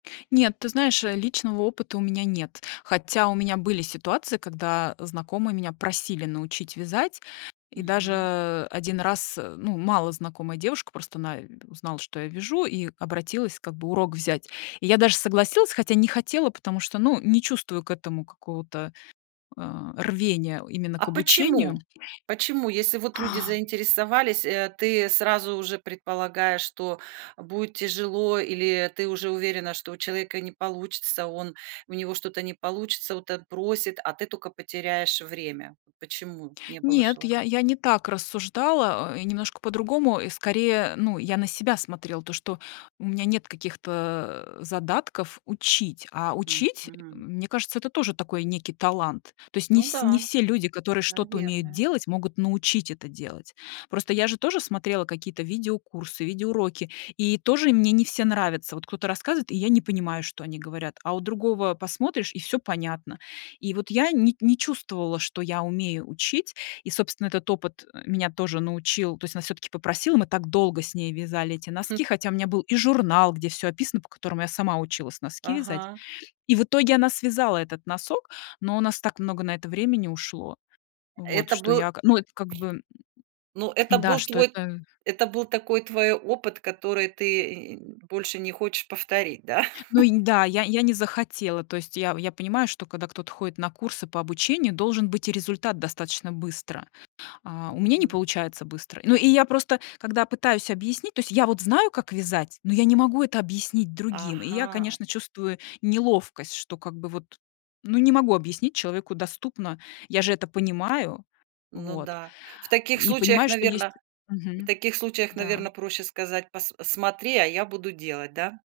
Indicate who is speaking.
Speaker 1: Нет, ты знаешь, э, личного опыта у меня нет, хотя у меня были ситуации, когда знакомые меня просили научить вязать, и
Speaker 2: Мгм.
Speaker 1: даже 1 раз, э, ну, малознакомая девушка, просто она, э, узнала, что я вяжу, и обратилась как бы урок взять. И я даже согласилась, хотя не хотела, потому что, ну, не чувствую к этому какого-то, а, рвения именно к
Speaker 2: А
Speaker 1: обучению.
Speaker 2: почему? Почему? Если вот люди
Speaker 1: А!
Speaker 2: заинтересовались, э, ты сразу уже предполагаешь, что будет тяжело или ты уже уверена, что у человека не получится, он у него что-то не получится, вот отбросит, а ты тока потеряешь время. Почему не было
Speaker 1: Нет, я
Speaker 2: желания?
Speaker 1: я не так рассуждала, э, и немножко по-другому, скорее. Ну, я на себя смотрела, то, что у меня нет каких-то задатков учить, а учить,
Speaker 2: Мгм.
Speaker 1: мне кажется, это тоже такой некий талант. То есть не
Speaker 2: Ну
Speaker 1: всь не
Speaker 2: да,
Speaker 1: все люди, которые что-то умеют
Speaker 2: наверное.
Speaker 1: делать, могут научить это делать. Просто я же тоже смотрела какие-то видеокурсы, видеоуроки, и тоже мне не все нравятся. Вот кто-то рассказывает, и я не понимаю, что они говорят, а у другого посмотришь, и всё понятно. И вот я не не чувствовала, что я умею учить. И, собственно, этот опыт меня тоже научил. То есть она всё-таки попросила, мы так долго с ней вязали эти
Speaker 2: Хм.
Speaker 1: носки, хотя у меня был и журнал, где всё описано, по которому я сама училась носки вязать.
Speaker 2: Ага.
Speaker 1: И в итоге она связала этот носок, но у нас так много на это времени ушло. Вот,
Speaker 2: Это
Speaker 1: что
Speaker 2: был
Speaker 1: я, ка ну это, как бы, м,
Speaker 2: Ну, это
Speaker 1: м, да,
Speaker 2: был
Speaker 1: что
Speaker 2: твой
Speaker 1: это
Speaker 2: это был такой твой опыт, который ты и и нь больше не хочешь повторить, да?
Speaker 1: Ну и, да, я я не захотела. То есть я я понимаю, что когда кто-то ходит на курсы по обучению, должен быть и результат достаточно быстро. А у меня не
Speaker 2: Мгм.
Speaker 1: получается быстро. Ну и я просто, когда пытаюсь объяснить, то есть я вот знаю, как вязать, но я не могу это объяснить другим. И я,
Speaker 2: Ага.
Speaker 1: конечно, чувствую неловкость, что как бы вот, ну, не могу объяснить человеку доступно. Я же это понимаю.
Speaker 2: Ну
Speaker 1: Вот,
Speaker 2: да, в таких
Speaker 1: и
Speaker 2: случаях,
Speaker 1: понимаю, что есть
Speaker 2: наверно В
Speaker 1: мгм,
Speaker 2: таких случаях, наверно,
Speaker 1: да.
Speaker 2: проще сказать: "Пас смотри, а я буду делать". Да?